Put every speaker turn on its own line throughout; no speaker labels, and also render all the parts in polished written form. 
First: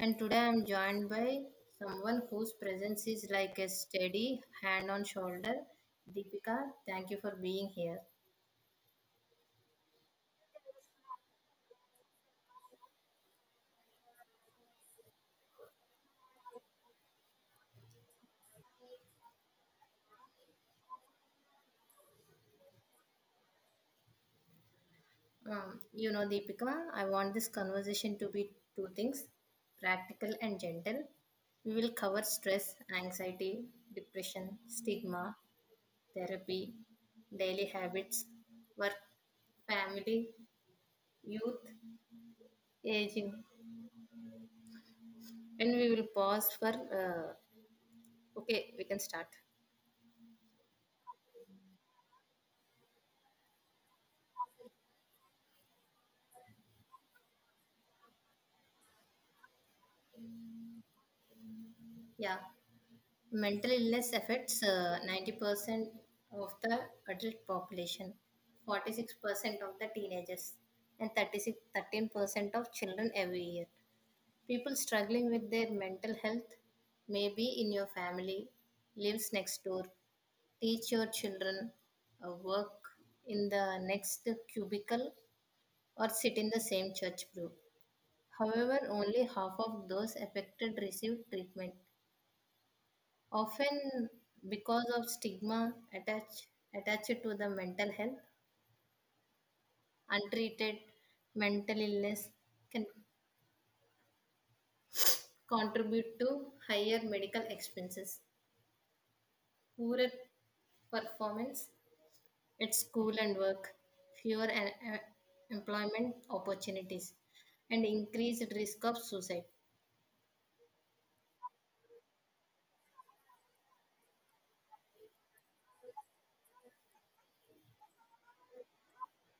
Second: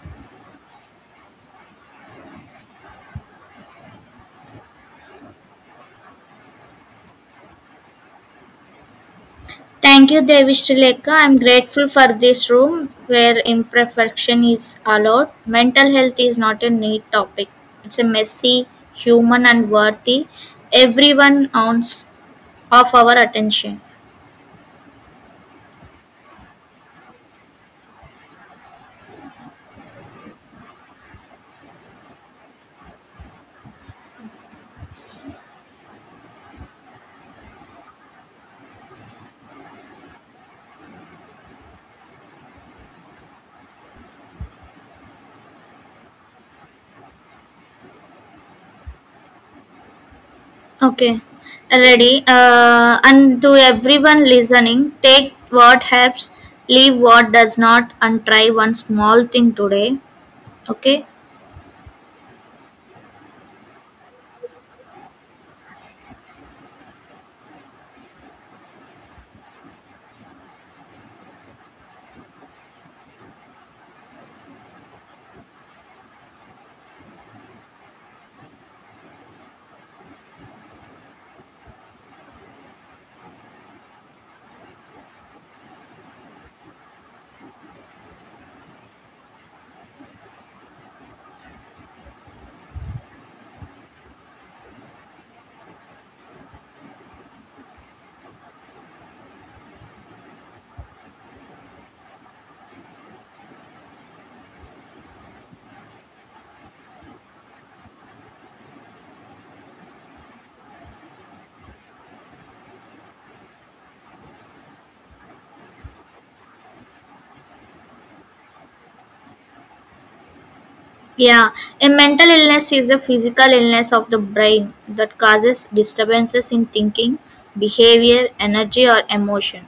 And today I'm joined by someone whose presence is like a steady hand on shoulder. Deepika, thank you for being here.
Thank you, Devi. I'm grateful for this room where imperfection is allowed. Mental health is not a neat topic, it's a messy, human, and worthy. Everyone owns of our attention.
Deepika, I want this conversation to be two things, practical and gentle. We will cover stress, anxiety, depression, stigma, therapy, daily habits, work, family, youth, aging. And we will pause for okay, we can start.
Okay, ready. And to everyone listening, take what helps, leave what does not, and try one small thing today. Okay,
Yeah, mental illness affects 90% of the adult population, 46% of the teenagers, and thirty-six thirteen percent of children every year. People struggling with their mental health may be in your family, lives next door, teach your children, work in the next cubicle, or sit in the same church group. However, only half of those affected receive treatment often because of stigma attached to the mental health. Untreated mental illness can contribute to higher medical expenses, poorer performance at school and work, fewer employment opportunities, and increased risk of suicide.
yeah, a mental illness is a physical illness of the brain that causes disturbances in thinking, behavior, energy, or emotion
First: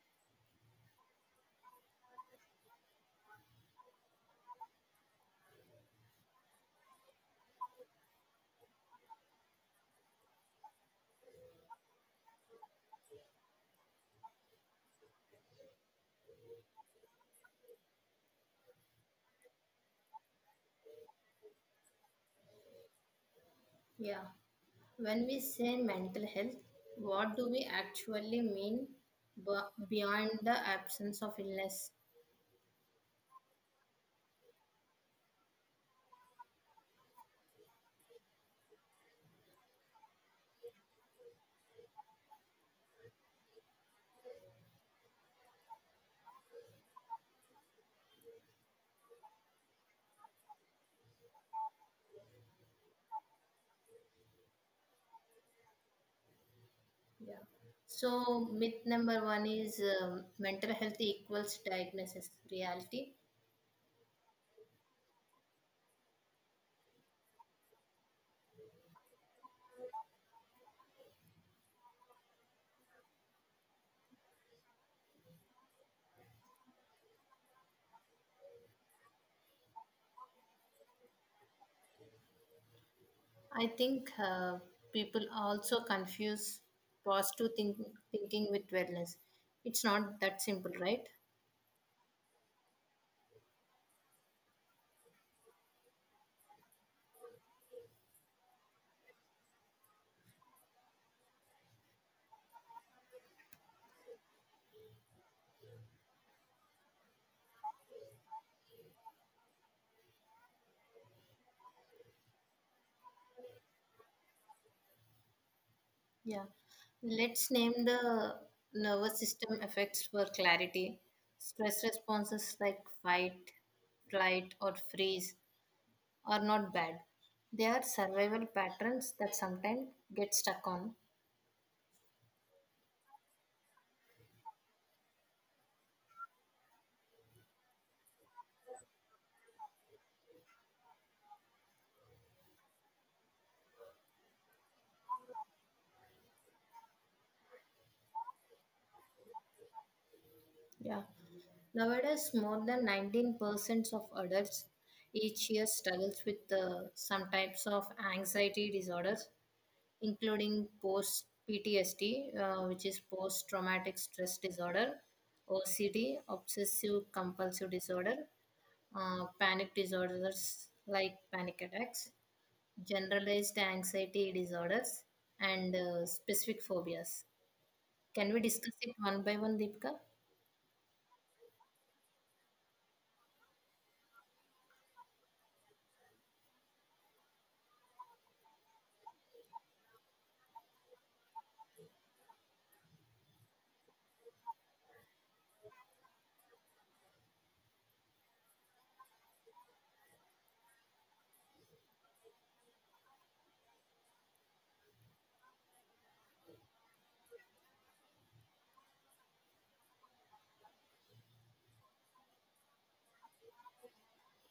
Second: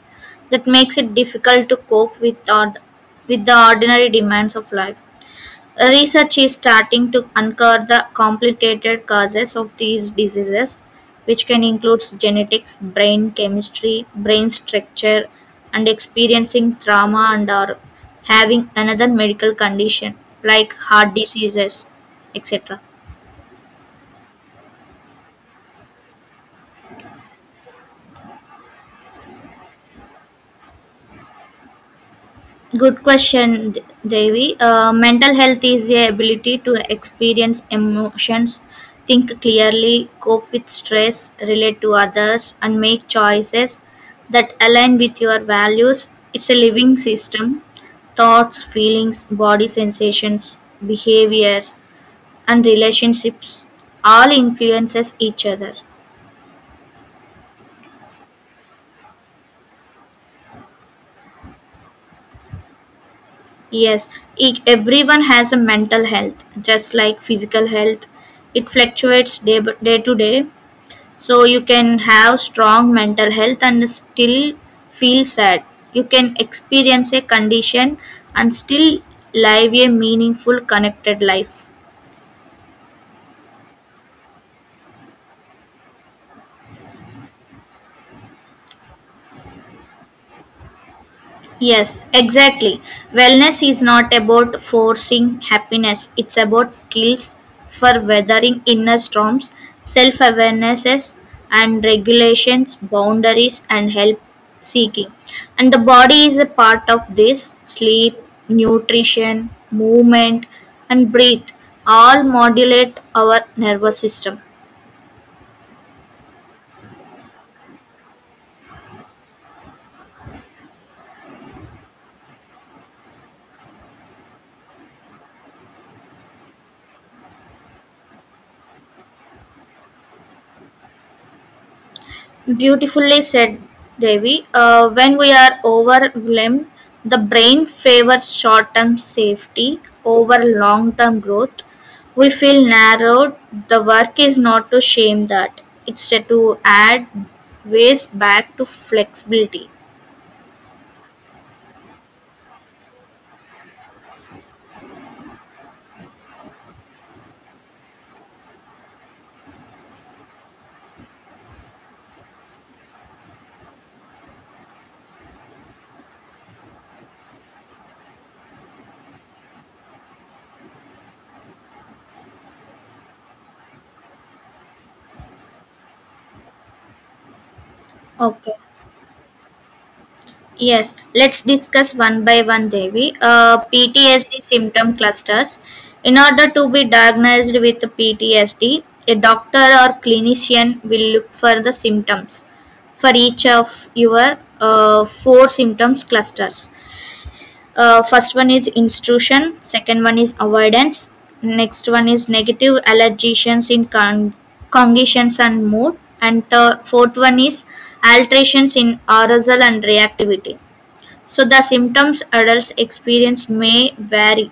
that makes it difficult to cope with, with the ordinary demands of life. Research is starting to uncover the complicated causes of these diseases, which can include genetics, brain chemistry, brain structure, and experiencing trauma and or having another medical condition like heart diseases, etc.
Yeah, when we say mental health, what do we actually mean beyond the absence of illness?
Good question, Devi. Mental health is the ability to experience emotions, think clearly, cope with stress, relate to others, and make choices that align with your values. It's a living system. Thoughts, feelings, body sensations, behaviors, and relationships all influences each other.
Yeah. So myth number one is mental health equals diagnosis reality.
Yes, everyone has a mental health, just like physical health. It fluctuates day to day, so you can have strong mental health and still feel sad. You can experience a condition and still live a meaningful connected life.
I think people also confuse positive thinking with wellness. It's not that simple, right?
Yes, exactly. Wellness is not about forcing happiness, it's about skills for weathering inner storms, self awarenesses and regulations, boundaries, and help seeking. And the body is a part of this: sleep, nutrition, movement, and breathe all modulate our nervous system.
Yeah. Let's name the nervous system effects for clarity. Stress responses like fight, flight, or freeze are not bad. They are survival patterns that sometimes get stuck on.
Beautifully said, Devi. When we are overwhelmed, the brain favors short-term safety over long-term growth. We feel narrowed. The work is not to shame that; it's to add ways back to flexibility.
Yeah. Nowadays, more than 19% of adults each year struggles with some types of anxiety disorders, including post PTSD, which is post traumatic stress disorder, OCD, obsessive compulsive disorder, panic disorders like panic attacks, generalized anxiety disorders, and specific phobias. Can we
Okay.
discuss it one by one, Deepika?
Yes, let's discuss one by one, Devi. PTSD symptom clusters. In order to be diagnosed with PTSD, a doctor or clinician will look for the symptoms for each of your four symptoms clusters. First one is intrusion, second one is avoidance, next one is negative allergies in cognitions and mood, and the fourth one is alterations in arousal and reactivity, so the symptoms adults experience may vary.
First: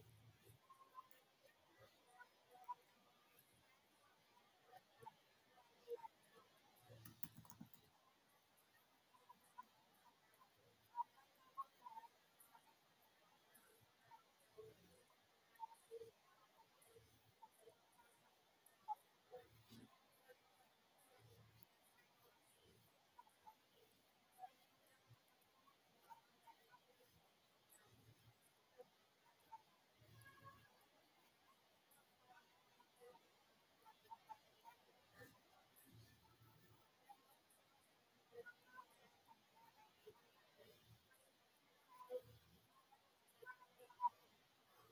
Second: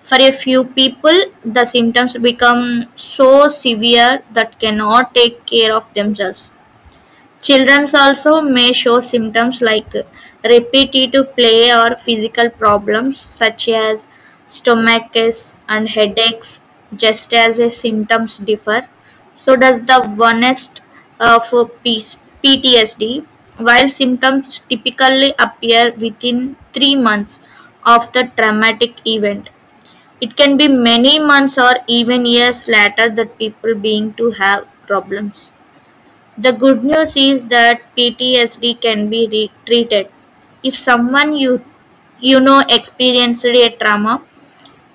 For a few people, the symptoms become so severe that cannot take care of themselves. Children also may show symptoms like repetitive play or physical problems such as stomachaches and headaches, just as the symptoms differ. So does the onset of PTSD. While symptoms typically appear within 3 months of the traumatic event, it can be many months or even years later that people being to have problems. The good news is that PTSD can be treated. If someone you know experienced a trauma,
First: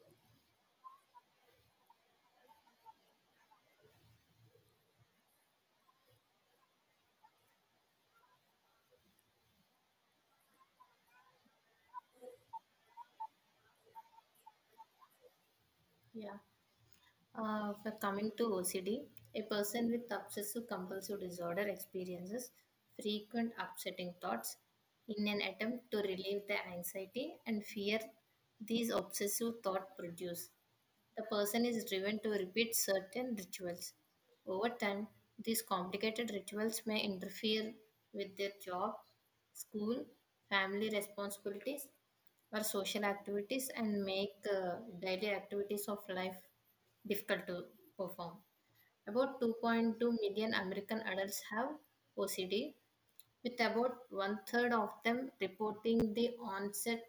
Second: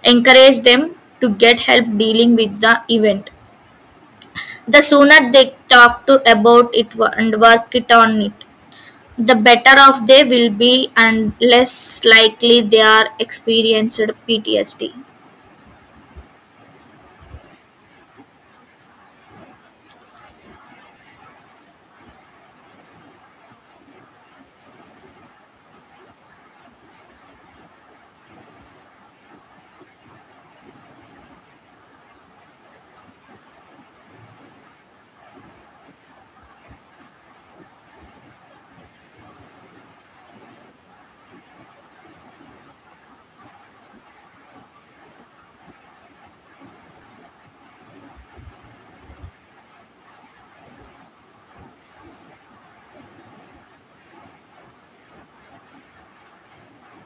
encourage them to get help dealing with the event. The sooner they talk to about and work it on it, the better off they will be and less likely they are experienced PTSD.
Yeah. For coming to OCD, a person with obsessive compulsive disorder experiences frequent upsetting thoughts in an attempt to relieve the anxiety and fear these obsessive thoughts produce. The person is driven to repeat certain rituals. Over time, these complicated rituals may interfere with their job, school, family responsibilities, or social activities, and make daily activities of life difficult to perform. About 2.2 million American adults have OCD, with about one third of them reporting the onset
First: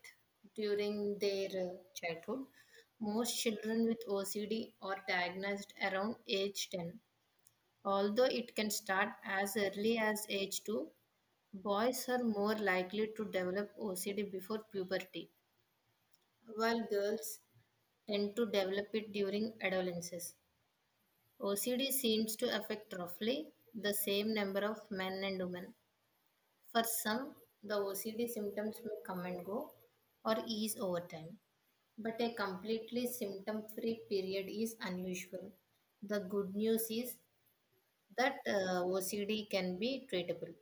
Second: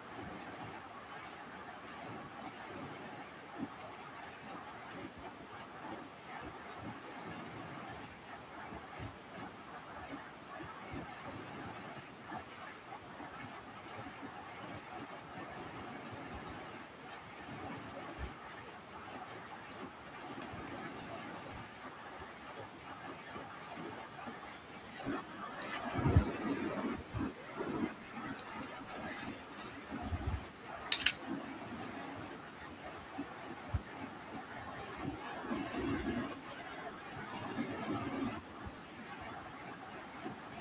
during their childhood. Most children with OCD are diagnosed around age 10. Although it can start as early as age 2, boys are more likely to develop OCD before puberty, while girls tend to develop it during adolescence. OCD seems to affect roughly the same number of men and women. For some, the OCD symptoms may come and go or ease over time, but a completely symptom free period is unusual. The good news is that OCD can be treatable.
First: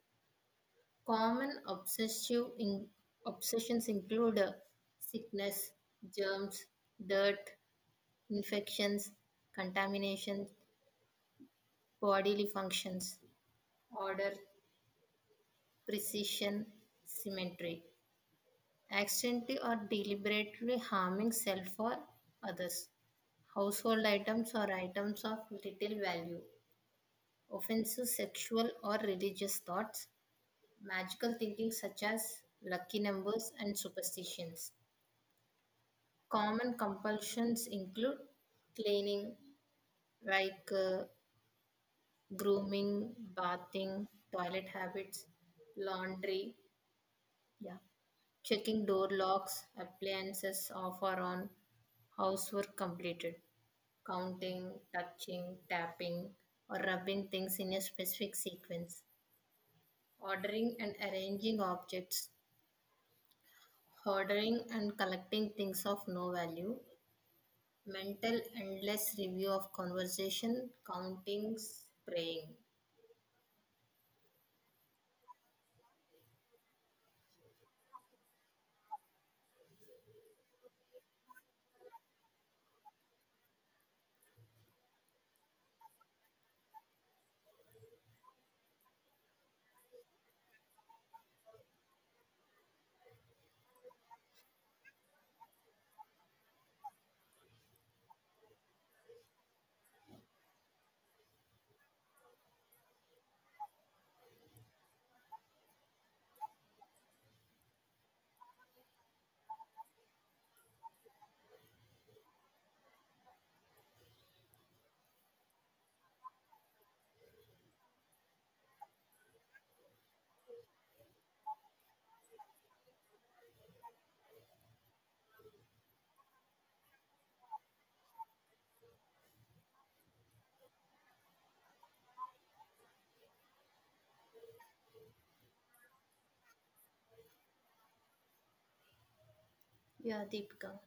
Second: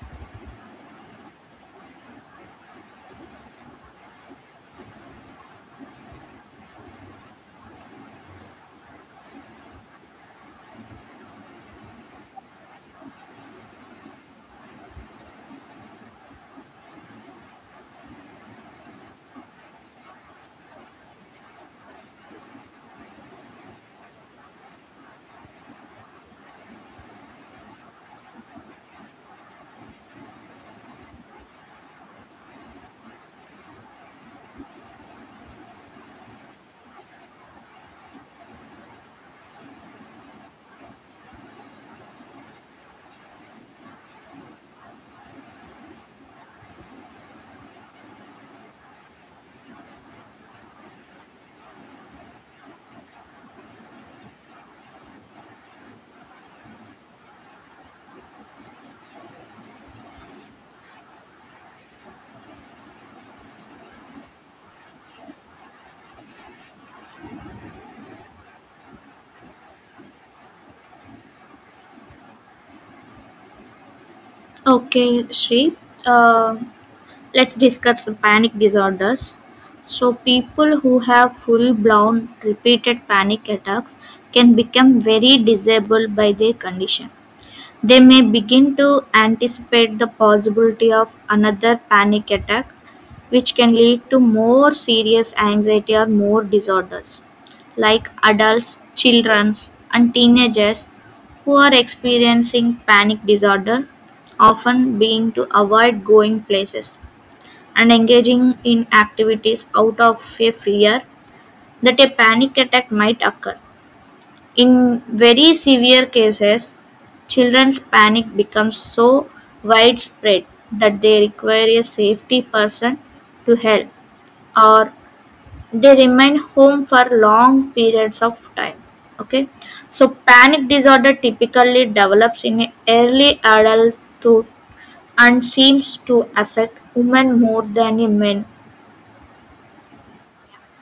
Common obsessions include sickness, germs, dirt, infections, contamination, bodily functions, order, precision, symmetry, accidentally or deliberately harming self or others, household items or items of little value, offensive sexual or religious thoughts, magical thinking such as lucky numbers and superstitions. Common compulsions include cleaning, like grooming, bathing, toilet habits, laundry, yeah, checking door locks, appliances off or on, housework completed, counting, touching, tapping, or rubbing things in a specific sequence, ordering and arranging objects, ordering and collecting things of no value, mental endless review of conversation, counting, spraying.
Okay, Shri. Uh, let's discuss panic disorders. So, people who have full blown repeated panic attacks can become very disabled by their condition. They may begin to anticipate the possibility of another panic attack, which can lead to more serious anxiety or more disorders, like adults, children, and teenagers who are experiencing panic disorder often being to avoid going places and engaging in activities out of a fear that a panic attack might occur. In very severe cases, children's panic becomes so widespread that they require a safety person to help or they remain home for long periods of time. Okay, so panic disorder typically develops in early adulthood and seems to affect women more than in men.
Yeah, Deepika.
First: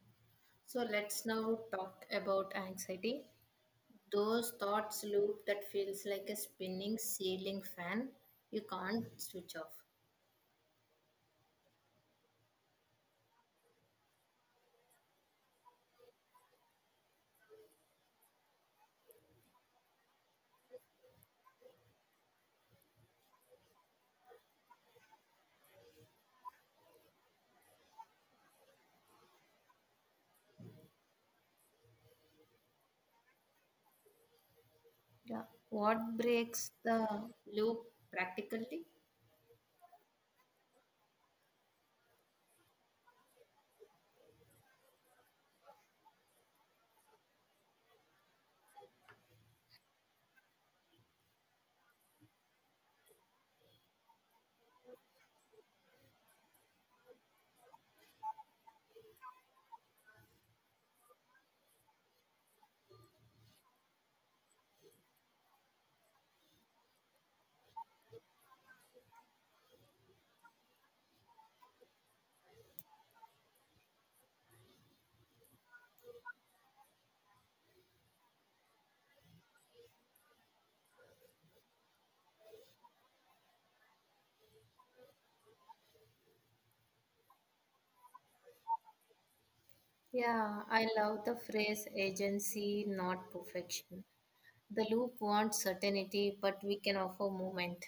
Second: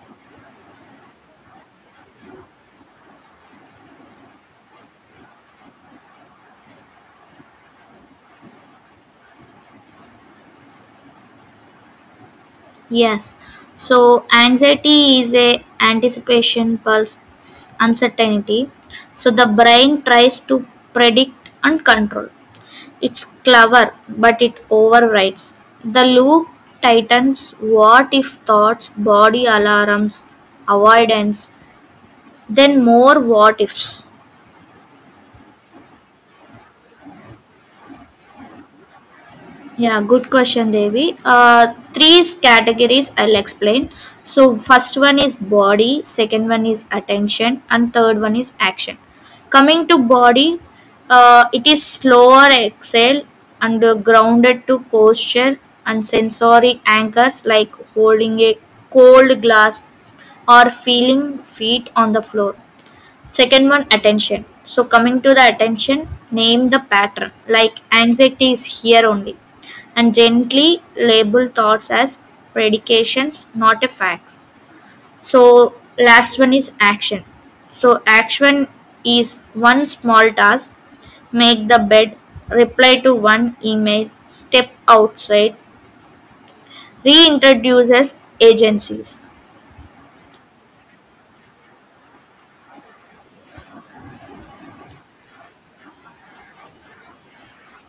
So let's now talk about anxiety. Those thoughts loop that feels like a spinning ceiling fan you can't switch off.
Yes. So anxiety is a anticipation pulse uncertainty. So the brain tries to predict and control. It's clever, but it overrides. The loop tightens what if thoughts, body alarms, avoidance, then more what ifs.
Yeah. What breaks the loop practically?
Yeah, good question, Devi. Three categories I'll explain. So, first one is body, second one is attention, and third one is action. Coming to body, it is slower exhale and grounded to posture and sensory anchors like holding a cold glass or feeling feet on the floor. Second one, attention. So coming to the attention, name the pattern. Like anxiety is here only. And gently label thoughts as predications, not a facts. So last one is action. So action is one small task. Make the bed, reply to one email, step outside, reintroduces agencies.
Yeah, I love the phrase agency, not perfection. The loop wants certainty, but we can offer movement.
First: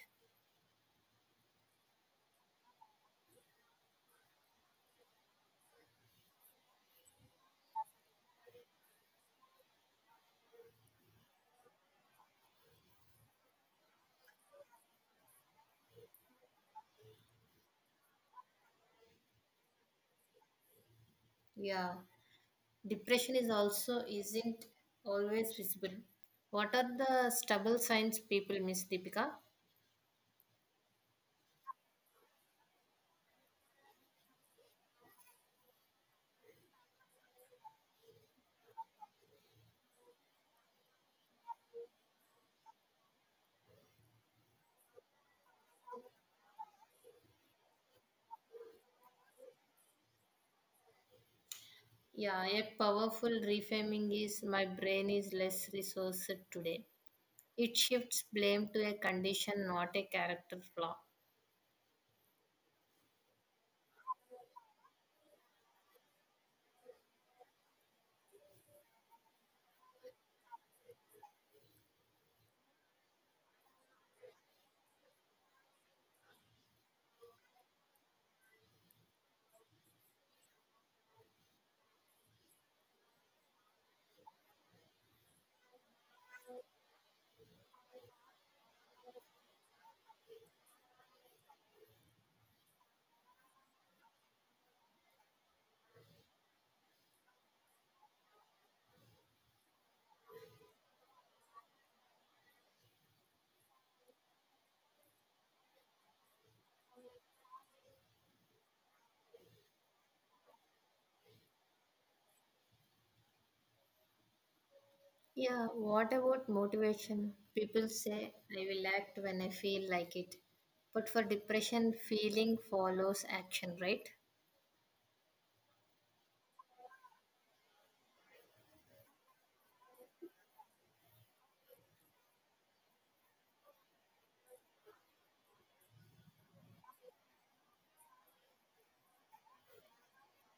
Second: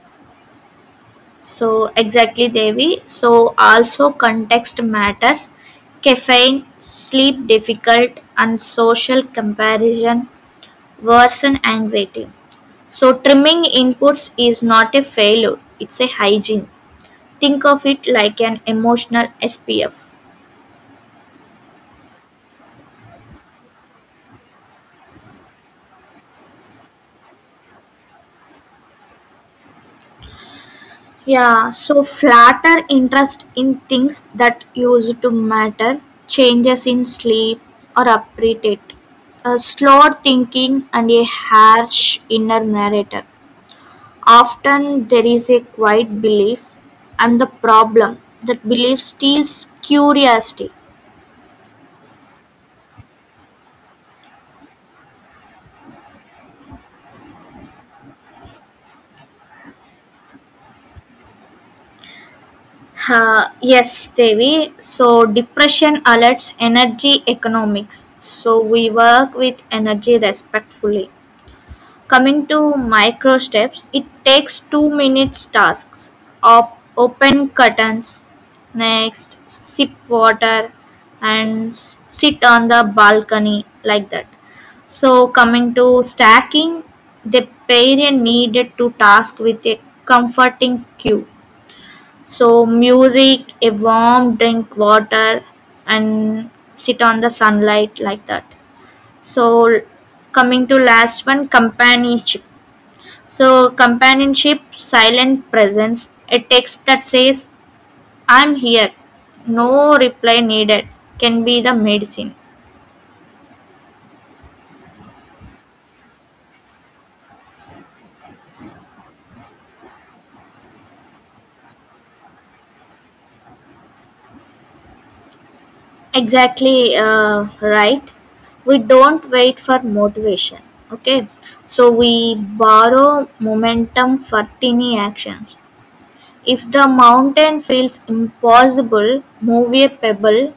So exactly, Devi. So also context matters. Caffeine, sleep difficult, and social comparison worsen anxiety. So trimming inputs is not a failure; it's a hygiene. Think of it like an emotional SPF.
Yeah. Depression is also isn't always visible. What are the stubble signs people miss, Deepika?
Yeah, so flatter interest in things that used to matter, changes in sleep or appetite, slower thinking, and a harsh inner narrator. Often there is a quiet belief I'm the problem. That belief steals curiosity.
Yeah, a powerful reframing is my brain is less resourced today. It shifts blame to a condition, not a character flaw.
Yes, Devi. So, depression alerts energy economics. So, we work with energy respectfully. Coming to micro steps, it takes 2 minutes tasks. Open curtains, next sip water and sit on the balcony like that. So coming to stacking, the parent needed to task with a comforting cue. So music, a warm drink, water, and sit on the sunlight like that. So coming to last one, companionship. So, companionship, silent presence, a text that says, I'm here, no reply needed, can be the medicine.
Yeah, what about motivation? People say, I will act when I feel like it. But for depression, feeling follows action, right?
Exactly, right. We don't wait for motivation. Okay. So, we borrow momentum for tiny actions. If the mountain feels impossible, move a pebble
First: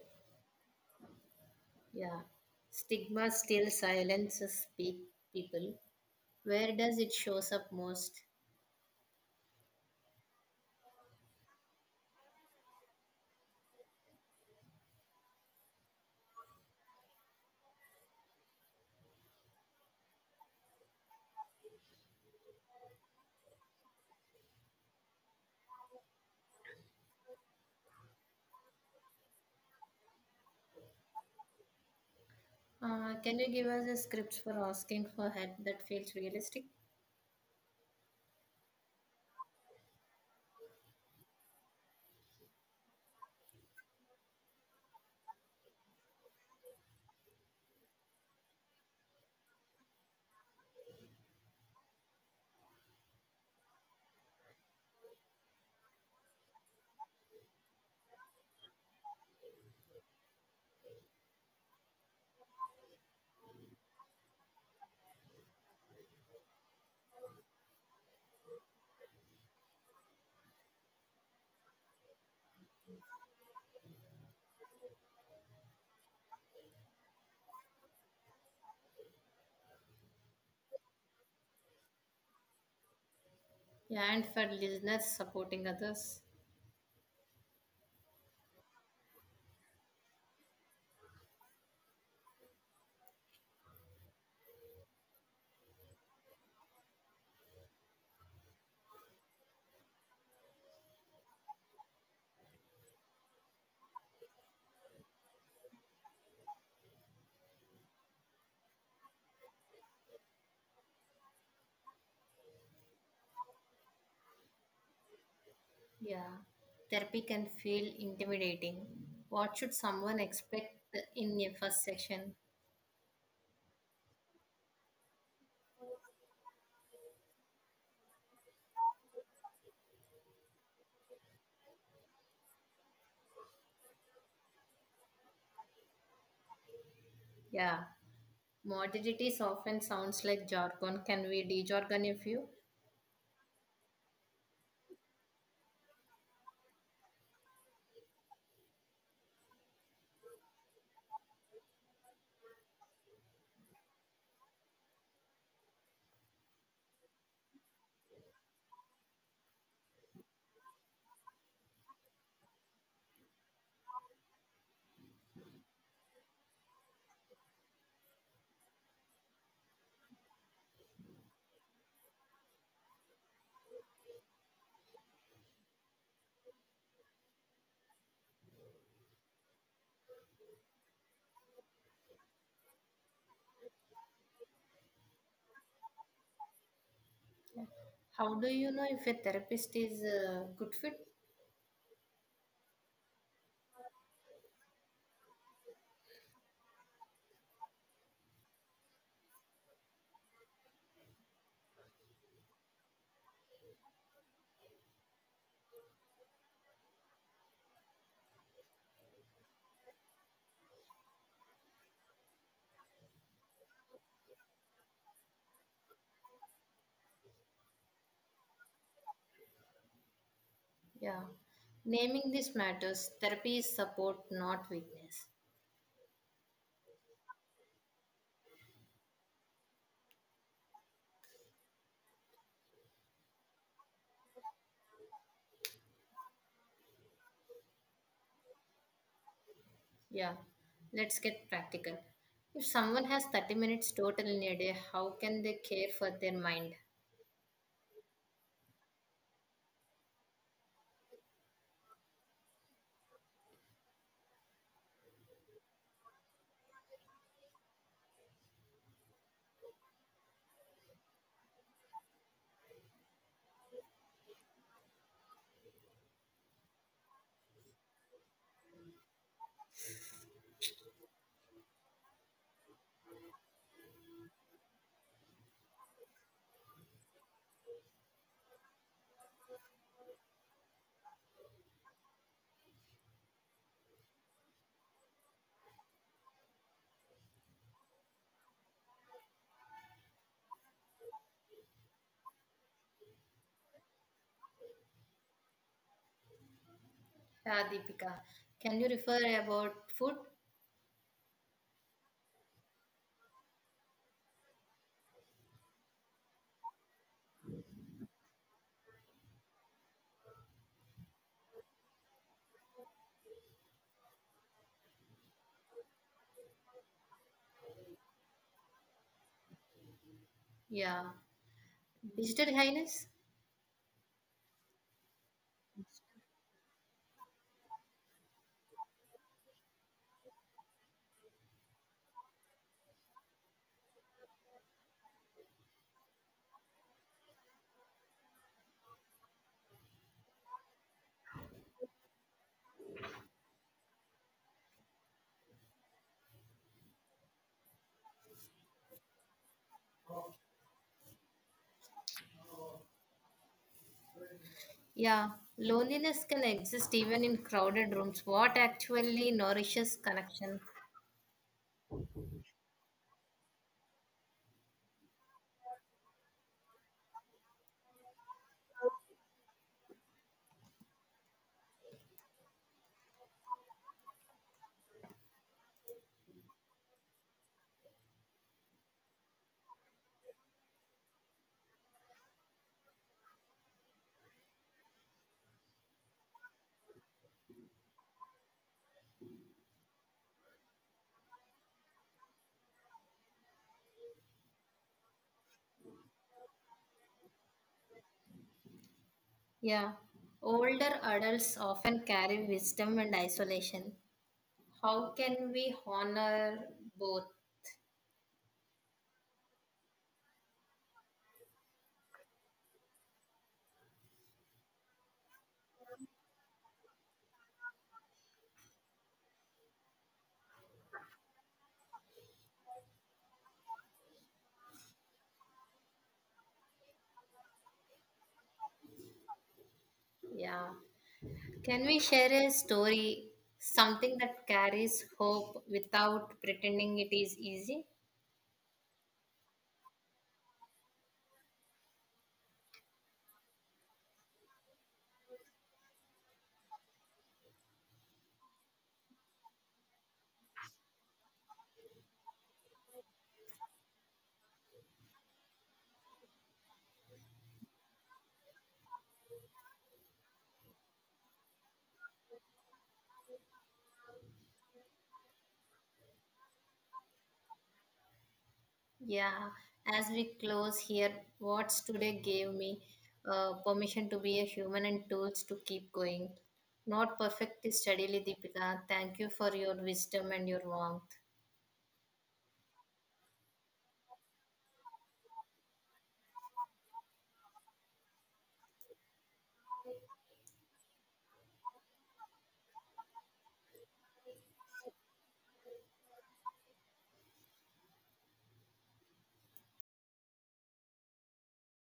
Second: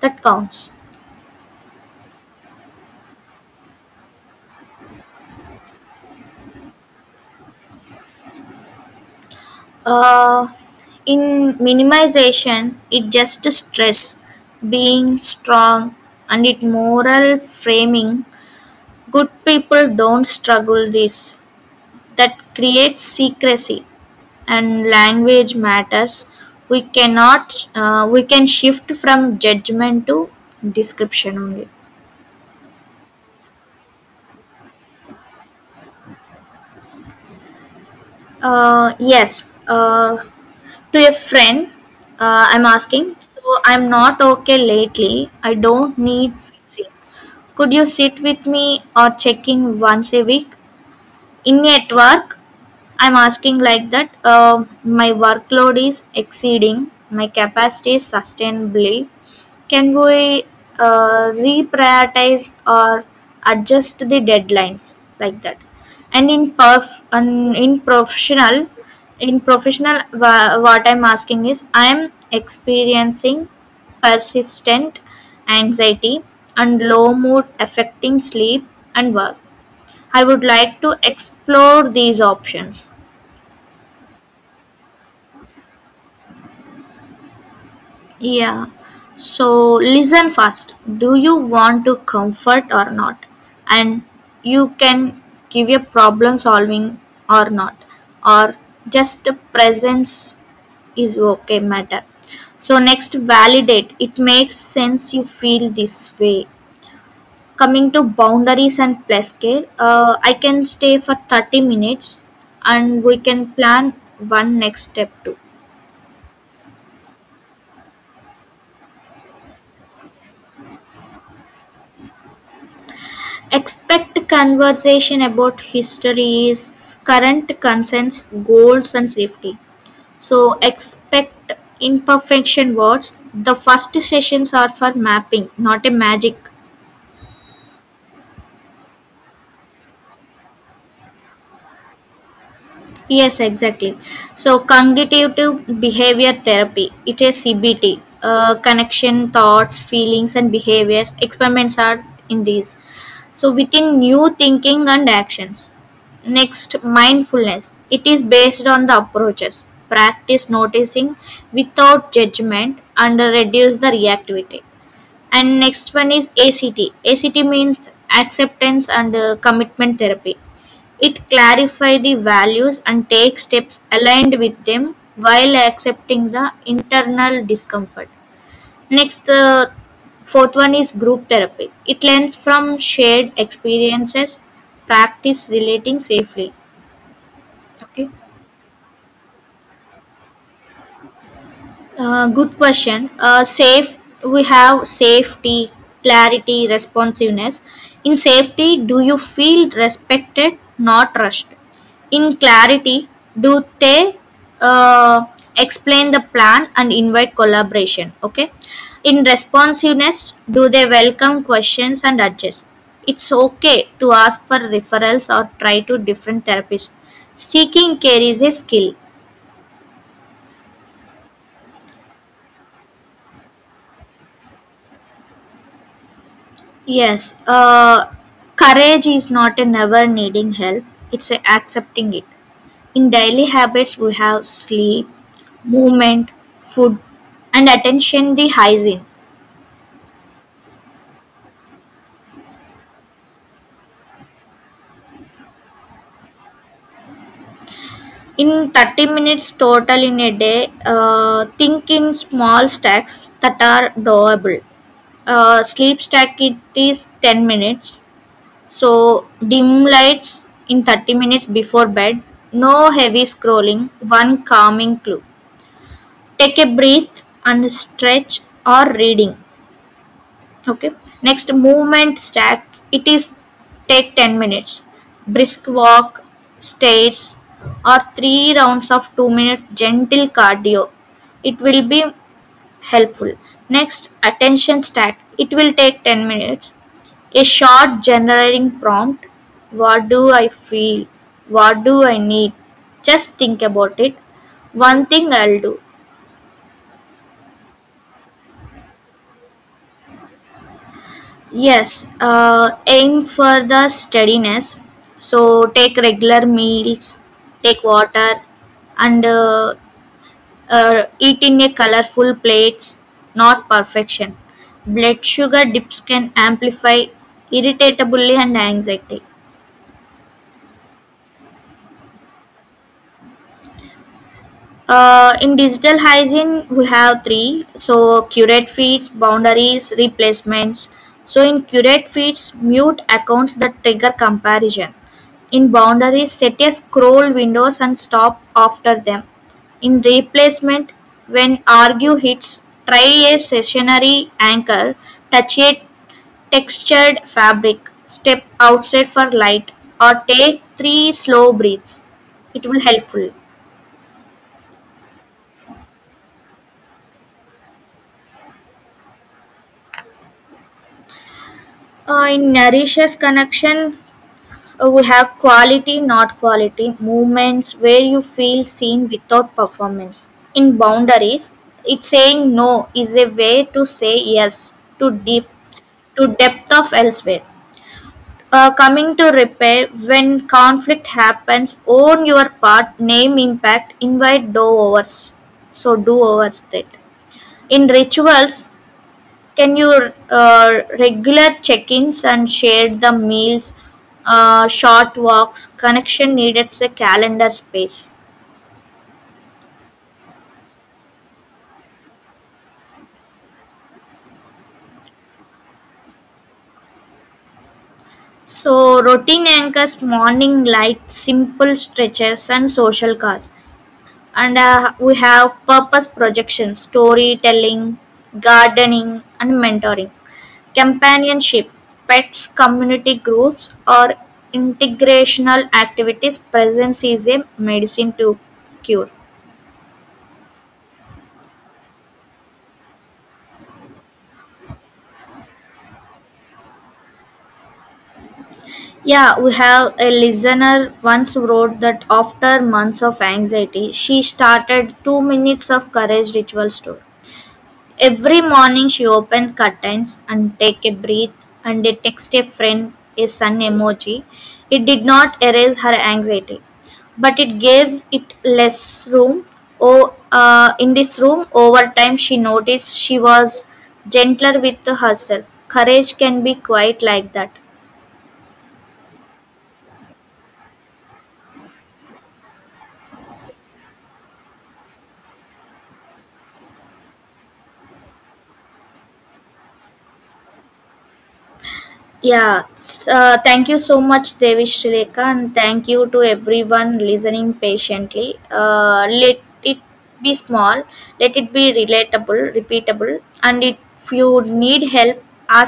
that counts.
Yeah. Stigma still silences people. Where does it shows up most?
Uh, in minimization, it just stress being strong and it moral framing. Good people don't struggle this. That creates secrecy and language matters. We cannot. We can shift from judgment to description only.
Can you give us a script for asking for help that feels realistic?
Yes. To a friend, I'm asking. So I'm not okay lately. I don't need fixing. Could you sit with me or check in once a week? In at work? I'm asking like that. My workload is exceeding my capacity sustainably. Can we reprioritize or adjust the deadlines like that? And in perf and in professional, what I'm asking is I'm experiencing persistent anxiety and low mood affecting sleep and work. I would like to explore these options.
Yeah, and for listeners supporting others,
Yeah. So listen first. Do you want to comfort or not? And you can give a problem solving or not, or just the presence is okay matter. So next, validate. It makes sense you feel this way. Coming to boundaries and play scale, I can stay for 30 minutes and we can plan one next step too.
yeah, therapy can feel intimidating. What should someone expect in a first session?
Expect conversation about histories, current concerns, goals, and safety. So, expect imperfection words. The first sessions are for mapping, not a magic.
Yeah, modalities often sounds like jargon. Can we de-jargon a few?
Yes, exactly. So, cognitive behavior therapy, it is CBT. Connection, thoughts, feelings, and behaviors. Experiments are in these. So within new thinking and actions. Next, mindfulness, it is based on the approaches practice noticing without judgment and reduce the reactivity. And next one is act. Act means acceptance and commitment therapy. It clarify the values and take steps aligned with them while accepting the internal discomfort. Next, the fourth one is group therapy. It learns from shared experiences, practice relating safely. Okay.
How do you know if a therapist is a good fit?
Good question. Safe, we have safety, clarity, responsiveness. In safety, do you feel respected, not rushed? In clarity, do they uh, explain the plan and invite collaboration? Okay. In responsiveness, do they welcome questions and adjust? It's okay to ask for referrals or try to different therapists. Seeking care is a skill.
Yeah, naming this matters. Therapy is support, not weakness.
Yes, courage is not a never needing help, it's a accepting it. In daily habits, we have sleep, movement, food, and attention the hygiene.
Yeah, let's get practical. If someone has 30 minutes total in a day, how can they care for their mind?
In 30 minutes total in a day, think in small stacks that are doable. Sleep stack it is 10 minutes, so dim lights in 30 minutes before bed, no heavy scrolling, one calming clue, take a breath and stretch or reading. Okay, next, movement stack, it is take 10 minutes brisk walk, stairs, or three rounds of 2 minutes gentle cardio. It will be helpful. Next attention stack, it will take 10 minutes, a short generating prompt. What do I feel? What do I need? Just think about it. One thing I'll do.
Yeah, Deepika. Can you refer about food?
Yes, aim for the steadiness. So take regular meals, take water, and eat in a colorful plates, not perfection. Blood sugar dips can amplify irritability and anxiety.
Yeah. Digital highness?
In digital hygiene, we have three. So, curate feeds, boundaries, replacements. So, in curate feeds, mute accounts that trigger comparison. In boundaries, set a scroll windows and stop after them. In replacement, when argue hits, try a stationary anchor, touch a textured fabric, step outside for light, or take three slow breaths. It will helpful.
Yeah. Loneliness can exist even in crowded rooms. What actually nourishes connection?
In nourishes connection, we have quality, not quality, movements where you feel seen without performance. In boundaries, it's saying no is a way to say yes to deep to depth of elsewhere. Coming to repair, when conflict happens, own your part, name impact, invite do overs. So do overs that. In rituals, can you uh, regular check-ins and share the meals, short walks, connection needed a calendar space.
Yeah. Older adults often carry wisdom and isolation. How can we honor both?
So routine anchors, morning light, simple stretches, and social cause. And we have purpose projection, storytelling, gardening, and mentoring, companionship, pets, community groups, or integrational activities. Presence is a medicine to cure.
Yeah. Can we share a story, something that carries hope without pretending it is easy?
Yeah, we have a listener once wrote that after months of anxiety, she started 2 minutes of courage ritual store. Every morning, she opened curtains and take a breath and they text a friend a sun emoji. It did not erase her anxiety, but it gave it less room. Oh, in this room, over time, she noticed she was gentler with herself. Courage can be quite like that.
Yeah, as we close here, what's today gave me permission to be a human and tools to keep going. Not perfectly steadily, Deepika. Thank you for your wisdom and your warmth.
Yeah, thank you so much, Devi Shrileka, and thank you to everyone listening patiently. Let it be small, let it be relatable, repeatable, and if you need help, ask.